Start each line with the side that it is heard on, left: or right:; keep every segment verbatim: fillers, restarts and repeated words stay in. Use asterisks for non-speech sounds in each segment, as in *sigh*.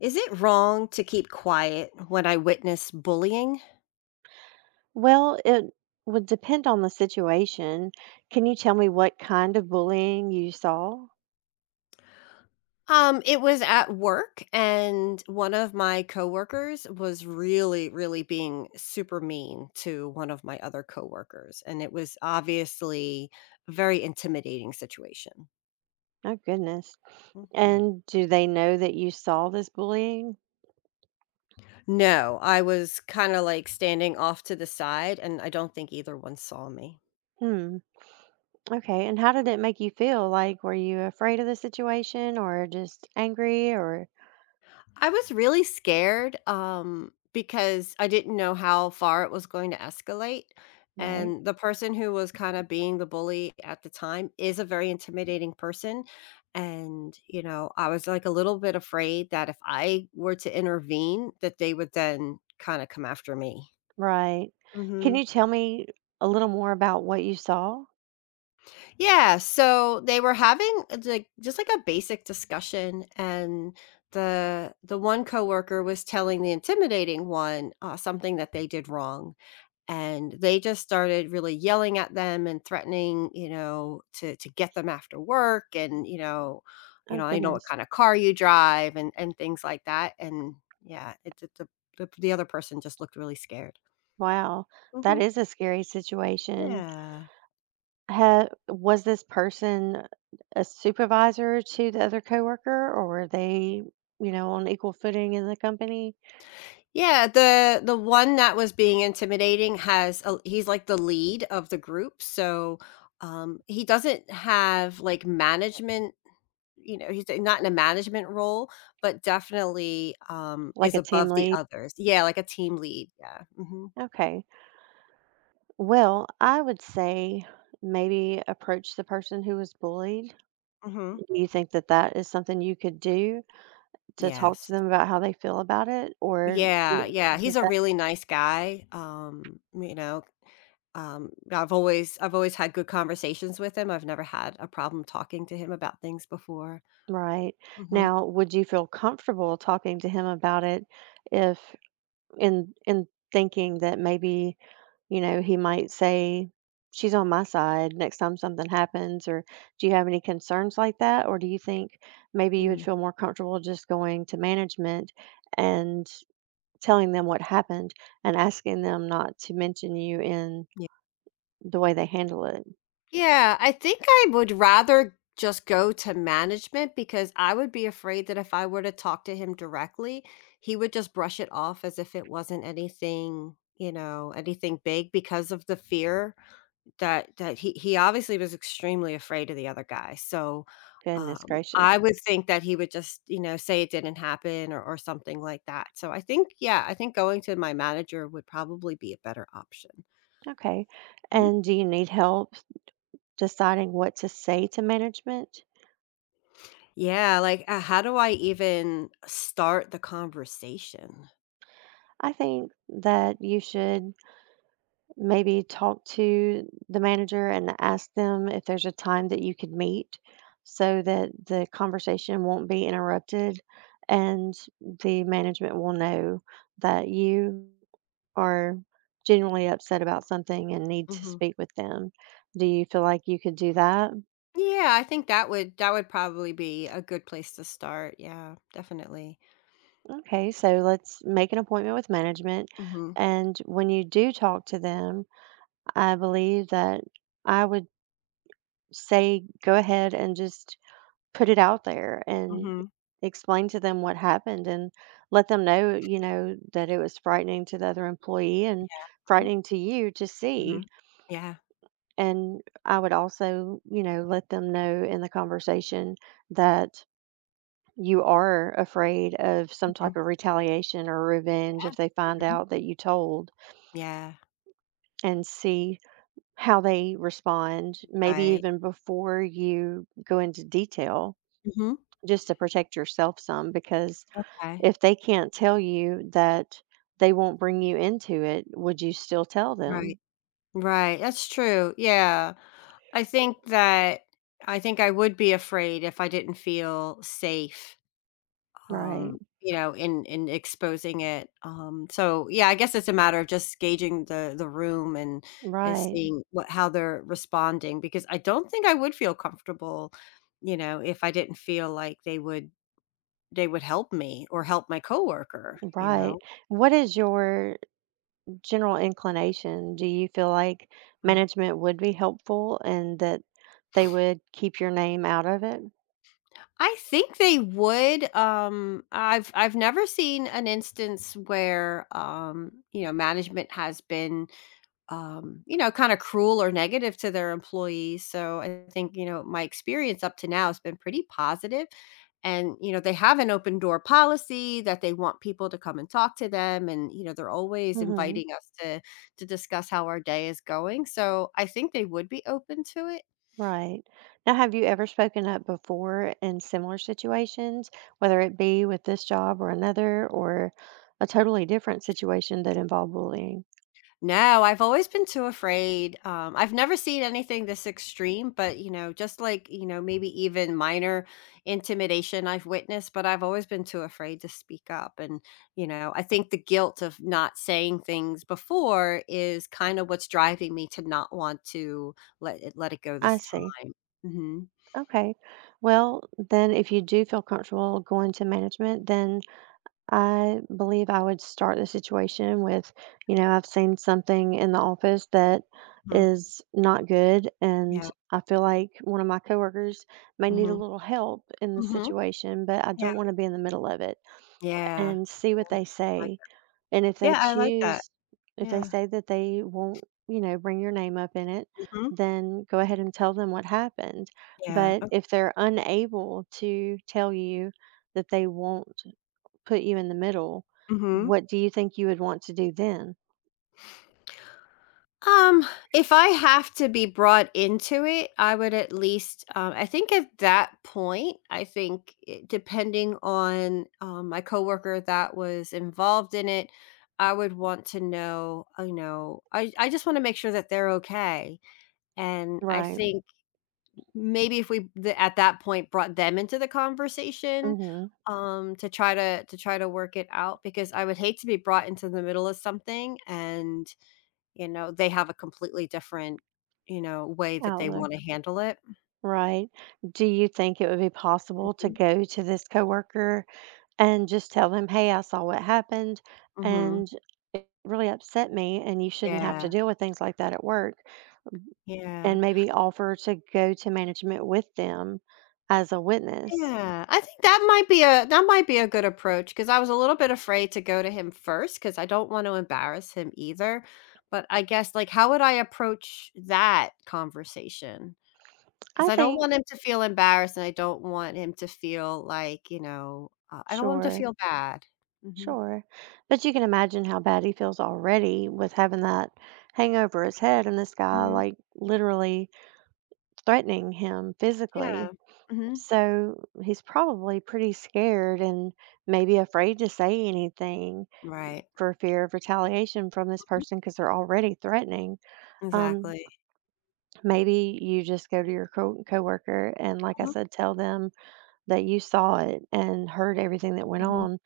left: Is it wrong to keep quiet when I witness bullying?
right: Well, it would depend on the situation. Can you tell me what kind of bullying you saw?
left: Um, it was at work and one of my coworkers was really, really being super mean to one of my other coworkers. And it was obviously a very intimidating situation.
right: Oh, goodness.
left: Mhm.
right: And do they know that you saw this bullying?
left: No, I was kind of like standing off to the side and I don't think either one saw me.
right: Hmm. Okay. And how did it make you feel? Like, were you afraid of the situation or just angry or?
left: I was really scared um, because I didn't know how far it was going to escalate.
right: Right.
left: And the person who was kind of being the bully at the time is a very intimidating person. And, you know, I was like a little bit afraid that if I were to intervene, that they would then kind of come after me.
right: Right. Can
left: Hmm.
right: you tell me a little more about what you saw?
left: Yeah, so they were having, uh, like, just, like, a basic discussion, and the the one coworker was telling the intimidating one, uh, something that they did wrong, and they just started really yelling at them and threatening, you know, to to get them after work and, you know you
right: Oh,
left: know, "I know what
right: goodness.
left: kinda car you drive," and and things like that, and yeah, it the the the the other person just looked really scared.
right: Wow. That
left: Mhm.
right: is a scary situation.
left: Yeah.
right: Ha was this person a supervisor to the other coworker, or were they, you know, on equal footing in the company,
left: Yeah, the the one that was being intimidating has a he's like the lead of the group, so, um, he doesn't have, like, management you know, he's uh, not in a management role, but definitely, um,
right: like
left: is
right: a team
left: above the
right: lead?
left: others. Yeah, like a team lead, yeah, mhm,
right: Okay. Well, I would say maybe approach the person who was bullied.
left: mhm,
right: Do you think that that is something you could do to talk to
left: yes.
right: them about how they feel about it? Or do
left: Yeah,
right: you-
left: yeah, he's
right: does
left: a
right: that,
left: really nice guy, um, you know, um, I've always I've always had good conversations with him. I've never had a problem talking to him about things before.
right: right.
left: Mhm,
right: Now, would you feel comfortable talking to him about it if in in thinking that maybe you know, he might say, "She's on my side next time something happens," or do you have any concerns like that? Or do you think maybe you would
left: mm,
right: feel more comfortable just going to management and telling them what happened and asking them not to mention you in
left: yeah.
right: the way they handle it?
left: Yeah, I think I would rather just go to management because I would be afraid that if I were to talk to him directly, he would just brush it off as if it wasn't anything, you know, anything big because of the fear that that he he obviously was extremely afraid of the other guy. So
right: Goodness
left: um I
right: gracious.
left: would think that he would just, you know, say it didn't happen or, or something like that. So I think, yeah, I think going to my manager would probably be a better option.
right: Okay. And do you need help deciding what to say to management?
left: Yeah, like, uh, how do I even start the conversation?
right: I think that you should maybe talk to the manager and ask them if there's a time that you could meet so that the conversation won't be interrupted and the management will know that you are genuinely upset about something and need to
left: Mhm.
right: speak with them. Do you feel like you could do that?
left: Yeah, I think that would that would probably be a good place to start. Yeah, definitely.
right: Okay, so let's make an appointment with management.
left: Mhm.
right: And when you do talk to them, I believe that I would say go ahead and just put it out there and
left: Mhm.
right: explain to them what happened and let them know, you know, that it was frightening to the other employee and
left: Mhm.
right: frightening to you to see.
left: Mhm. Yeah.
right: And I would also, you know, let them know in the conversation that you are afraid of some
left: Mhm.
right: type of retaliation or revenge
left: Yeah.
right: if they find
left: Mhm.
right: out that you told
left: Yeah,
right: and see how they respond, maybe
left: right.
right: even before you go into detail,
left: Mhm.
right: just to protect yourself some because
left: Okay.
right: if they can't tell you that they won't bring you into it, would you still tell
left: Right.
right: them?
left: Right, that's true. Yeah. I think that I think I would be afraid if I didn't feel safe,
right: Right,
left: um, you know, in in exposing it, um, so, yeah, I guess it's a matter of just gauging the the room and and
right: right,
left: seeing what how they're responding, because I don't think I would feel comfortable, you know, if I didn't feel like they would they would help me or help my coworker, you
right: right.
left: know?
right: What is your general inclination? Do you feel like
left: Mm.
right: management would be helpful and that they would keep your name out of it?
left: I think they would. Um, I've I've never seen an instance where, um, you know, management has been um, you know, kind of cruel or negative to their employees. So I think, you know, my experience up to now has been pretty positive. And, you know, they have an open door policy that they want people to come and talk to them. And, you know, they're always
right: Hmm.
left: inviting us to to discuss how our day is going. So I think they would be open to it.
right: Right. Now, have you ever spoken up before in similar situations, whether it be with this job or another, or a totally different situation that involved bullying?
left: No, I've always been too afraid. Um, I've never seen anything this extreme, but you know, just like, you know, maybe even minor intimidation I've witnessed, but I've always been too afraid to speak up. And, you know, I think the guilt of not saying things before is kind of what's driving me to not want to let it let it go
right: I
left: this time.
right: see.
left: Hmm.
right: Okay. Well, then if you do feel comfortable going to management, then I believe I would start the situation with, you know, "I've seen something in the office that
left: Hmm.
right: is not good, and
left: Yeah.
right: I feel like one of my coworkers may need a
left: Hmm.
right: little help in the
left: Hmm.
right: situation, but I
left: Yeah.
right: don't want to be in the middle of it,"
left: Yeah.
right: and see what they
left: I like
right: say.
left: that.
right: And if they
left: Yeah, I like that.
right: choose if they
left: Yeah.
right: say that they won't, you know, bring your name up in it,
left: Hmm.
right: then go ahead and tell them what happened.
left: Yeah.
right: But if they're unable to tell you that they won't put you in the middle,
left: Mm-hmm.
right: what do you think you would want to do then?
left: Um, if I have to be brought into it, I would at least, um, I think at that point, I think it- depending on um, my coworker that was involved in it, I would want to know, uh, you know, I, I just want to make sure that they're okay. And I
right: Right.
left: think maybe if we th- at that point brought them into the conversation
right: Mhm.
left: um to try to to try to work it out because I would hate to be brought into the middle of something and you know, they have a completely different, you know, way that they
right: Outlook.
left: wanna handle it.
right: Right. Do you think it would be possible to
left: Mhm,
right: go to this coworker and just tell them, "Hey, I saw what happened,
left: mhm.
right: and it really upset me, and you shouldn't have to
left: Yeah,
right: deal with things like that at work,"
left: yeah.
right: and maybe offer to go to management with them as a witness?
left: Yeah, I think that might be a that might be a good approach because I was a little bit afraid to go to him first because I don't want to embarrass him either, but I guess, like, how would I approach that conversation? Because
right: I
left: I don't
right: think
left: want him to feel embarrassed, and I don't want him to feel like, you know, uh, I don't want him to
right: sure,
left: feel bad. Mhm,
right: sure, but you can imagine how bad he feels already with having that hang over his head and this guy,
left: mhm,
right: like, literally threatening him
left: yeah,
right: physically.
left: mhm.
right: So he's probably pretty scared and maybe afraid to say anything
left: Right,
right: for fear of retaliation from this
left: mhm,
right: person because they're already threatening. Um,
left: exactly.
right: maybe you just go to your co- coworker and, like I
left: Mhm,
right: said, tell them that you saw it and heard everything that went
left: mhm.
right: on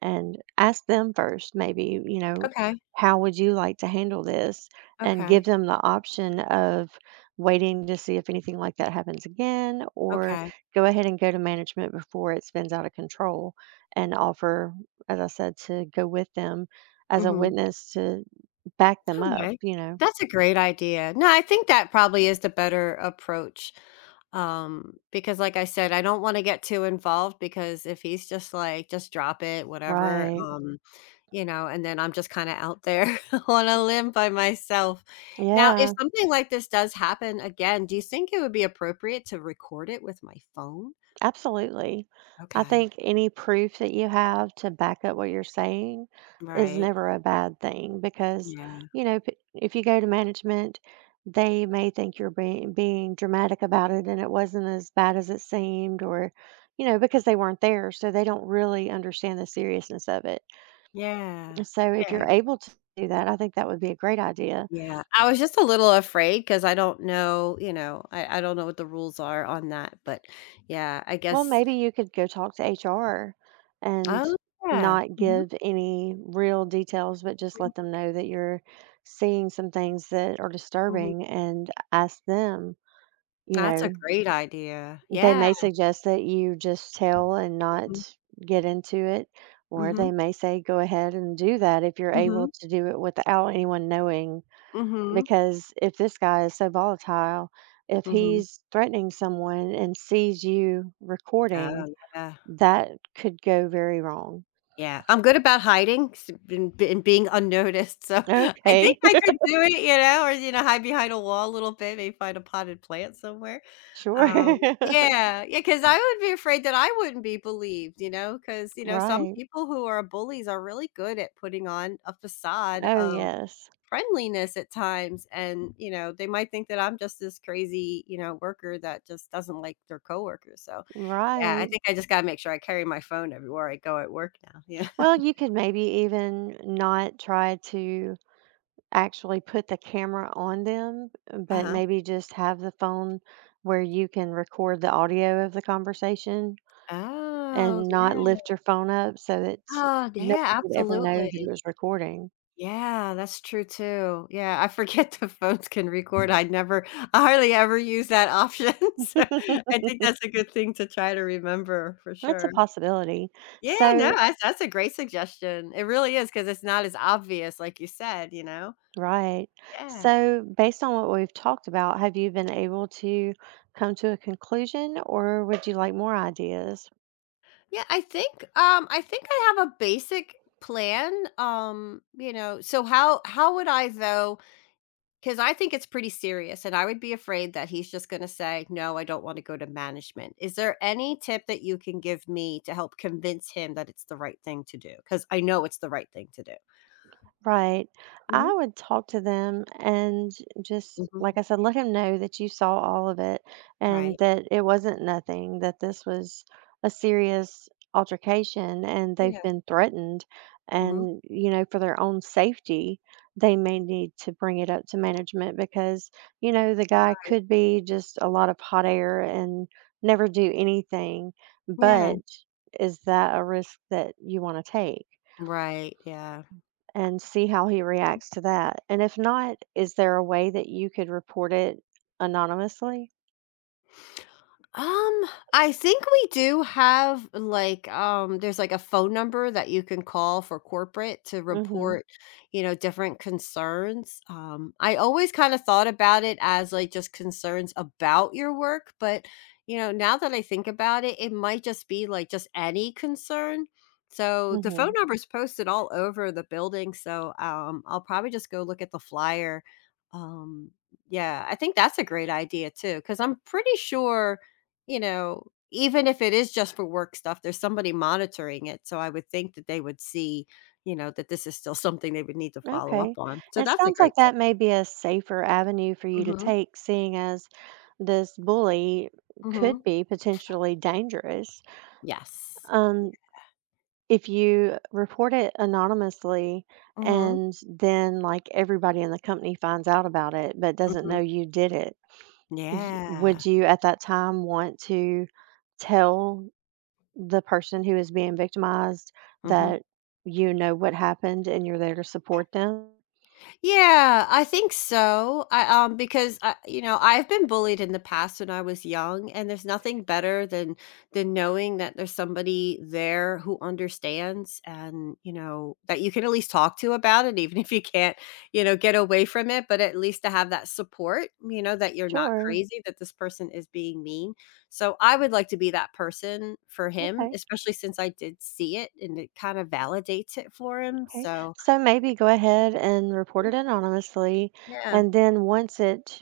right: and ask them first maybe, you know,
left: Okay,
right: how would you like to handle this, and give
left: okay,
right: them the option of waiting to see if anything like that happens again or
left: okay.
right: go ahead and go to management before it spins out of control and offer, as I said, to go with them as a
left: Mhm.
right: witness to back them up,
left: Okay.
right: you know?
left: That's a great idea. No, I think that probably is the better approach, um, because like I said, I don't wanna get too involved because if he's just like, "Just drop it, whatever,"
right: Right.
left: um, you know, and then I'm just kinda out there *laughs* on a limb by myself. Now, if
right: Yeah.
left: something like this does happen again, do you think it would be appropriate to record it with my phone?
right: Absolutely. I
left: Okay.
right: think any proof that you have to back up what you're saying is
left: Right.
right: never a bad thing because,
left: Yeah.
right: you know, p- if you go to management, they may think you're being, being dramatic about it and it wasn't as bad as it seemed, or, you know, because they weren't there. So they don't really understand the seriousness of it.
left: Yeah.
right: So if
left: Yeah.
right: you're able to do that, I think that would be a great idea.
left: Yeah, I was just a little afraid because I don't know, you know, I I don't know what the rules are on that, but yeah, I
right: Well,
left: guess
right: maybe you could go talk to H R and
left: Oh, yeah.
right: not
left: Mhm,
right: give any real details, but just
left: mhm,
right: let them know that you're seeing some things that are
left: mhm.
right: disturbing and ask them. You
left: That's a
right: know,
left: great idea.
right: they
left: Yeah.
right: may suggest that you just tell and
left: Mhm,
right: not get into it, or they
left: mhm,
right: may say go ahead and do that if you're able
left: mhm,
right: to do it without anyone knowing.
left: mhm,
right: Because if this guy is so volatile, if
left: mhm.
right: he's threatening someone and sees you recording,
left: Oh, yeah.
right: that could go very wrong.
left: Yeah, I'm good about hiding s and b and being unnoticed, so *laughs* I think
right: Okay.
left: I
right: *laughs*
left: could do it, you know, or, you know, hide behind a wall a little bit, maybe find a potted plant somewhere.
right: Sure.
left: Um,
right: *laughs*
left: yeah. Yeah. Because I would be afraid that I wouldn't be believed, you know. Because you know, some
right: Right.
left: people who are bullies are really good at putting on a facade
right: Oh,
left: of
right: yes.
left: friendliness at times, and, you know, they might think that I'm just this crazy, you know, worker that just doesn't like their coworkers, so, yeah, I
right: Right.
left: think I just gotta make sure I carry my phone everywhere I go at work now, yeah. *laughs*
right: Well, you could maybe even not try to actually put the camera on them, but
left: Uh-huh.
right: maybe just have the phone where you can record the audio of the conversation
left: Oh,
right: and not
left: yeah.
right: lift your phone up so that
left: Oh, yeah,
right: nobody would ever know that it
left: absolutely.
right: was recording.
left: Yeah, that's true too. Yeah, I forget the phones can record. I never I hardly ever use that option, *laughs* so I
right: *laughs*
left: think that's a good thing to try to remember for
right: That's a
left: sure.
right: possibility.
left: Yeah, no,
right: So,
left: that's that's a great suggestion. It really is because it's not as obvious like you said, you know?
right: right.
left: Yeah.
right: So, based on what we've talked about, have you been able to come to a conclusion or would you like more ideas?
left: Yeah, I think, um, I think I have a basic plan, um, you know, so how how would I though 'cause I think it's pretty serious, and I would be afraid that he's just gonna say, "No, I don't wanna go to management." Is there any tip that you can give me to help convince him that it's the right thing to do? Because I know it's the right thing to do.
right: Right.
left: Mhm,
right: I would talk to them and just,
left: mhm,
right: like I said, let him know that you saw all of it and
left: right.
right: that it wasn't nothing, that this was a serious altercation and they've
left: Yeah.
right: been threatened.
left: Mhm.
right: And, you know, for their own safety, they may need to bring it up to management because, you know, the guy could be just a lot of hot air and never do anything.
left: Yeah.
right: But is that a risk that you want to take?
left: Right, yeah.
right: And see how he reacts to that. And if not, is there a way that you could report it anonymously?
left: Um, I think we do have like um there's like a phone number that you can call for corporate to
right: Mhm,
left: report, you know, different concerns. Um I always kind of thought about it as like just concerns about your work, but you know, now that I think about it, it might just be like just any concern. So the phone
right: mhm.
left: number is posted all over the building, so um I'll probably just go look at the flyer. Um yeah, I think that's a great idea too, because I'm pretty sure, you know, even if it is just for work stuff, there's somebody monitoring it. So I would think that they would see, you know, that this is still something they would need to follow up
right: Okay.
left: on. So
right: And it
left: that's a
right: sounds like
left: great tip.
right: that may be a safer avenue for you to
left: Mhm.
right: take, seeing as this bully could
left: Mhm.
right: be potentially dangerous.
left: Yes. Yeah.
right: Um, if you report it anonymously
left: Mhm.
right: and then like everybody in the company finds out about it but doesn't know
left: Mhm.
right: you did it, y-
left: Yeah.
right: would you at that time want to tell the person who is being victimized that
left: Mhm.
right: you know what happened and you're there to support them?
left: Yeah, I think so. I um because I, you know, I've been bullied in the past when I was young and there's nothing better than than knowing that there's somebody there who understands and, you know, that you can at least talk to about it even *laughs* if you can't, you know, get away from it, but at least to have that support, you know, that you're not
right: Sure.
left: crazy, that this person is being mean. So I would like to be that person for him,
right: Okay.
left: especially since I did see it and it kind of validates it for him.
right: Okay.
left: So,
right: So maybe go ahead and report it anonymously.
left: yeah.
right: And then once it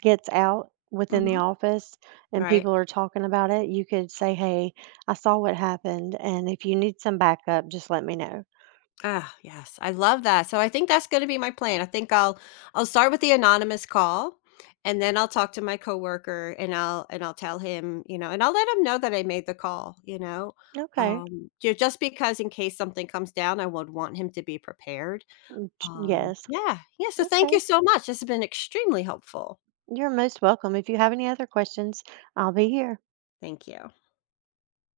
right: gets out within the
left: Mhm.
right: office and
left: Right.
right: people are talking about it, you could say, "Hey, I saw what happened. And if you need some backup, just let me know."
left: Ah, yes. I love that. So I think that's gonna be my plan. I think I'll I'll start with the anonymous call and then I'll talk to my coworker and I'll and I'll tell him, you know, and I'll let him know that I made the call, you know.
right: Okay.
left: Um ju- just because in case something comes down, I would want him to be prepared. Um
right: Yes.
left: yeah. Yeah, so thank
right: Okay.
left: you so much. This has been extremely helpful.
right: You're most welcome. If you have any other questions, I'll be here.
left: Thank you.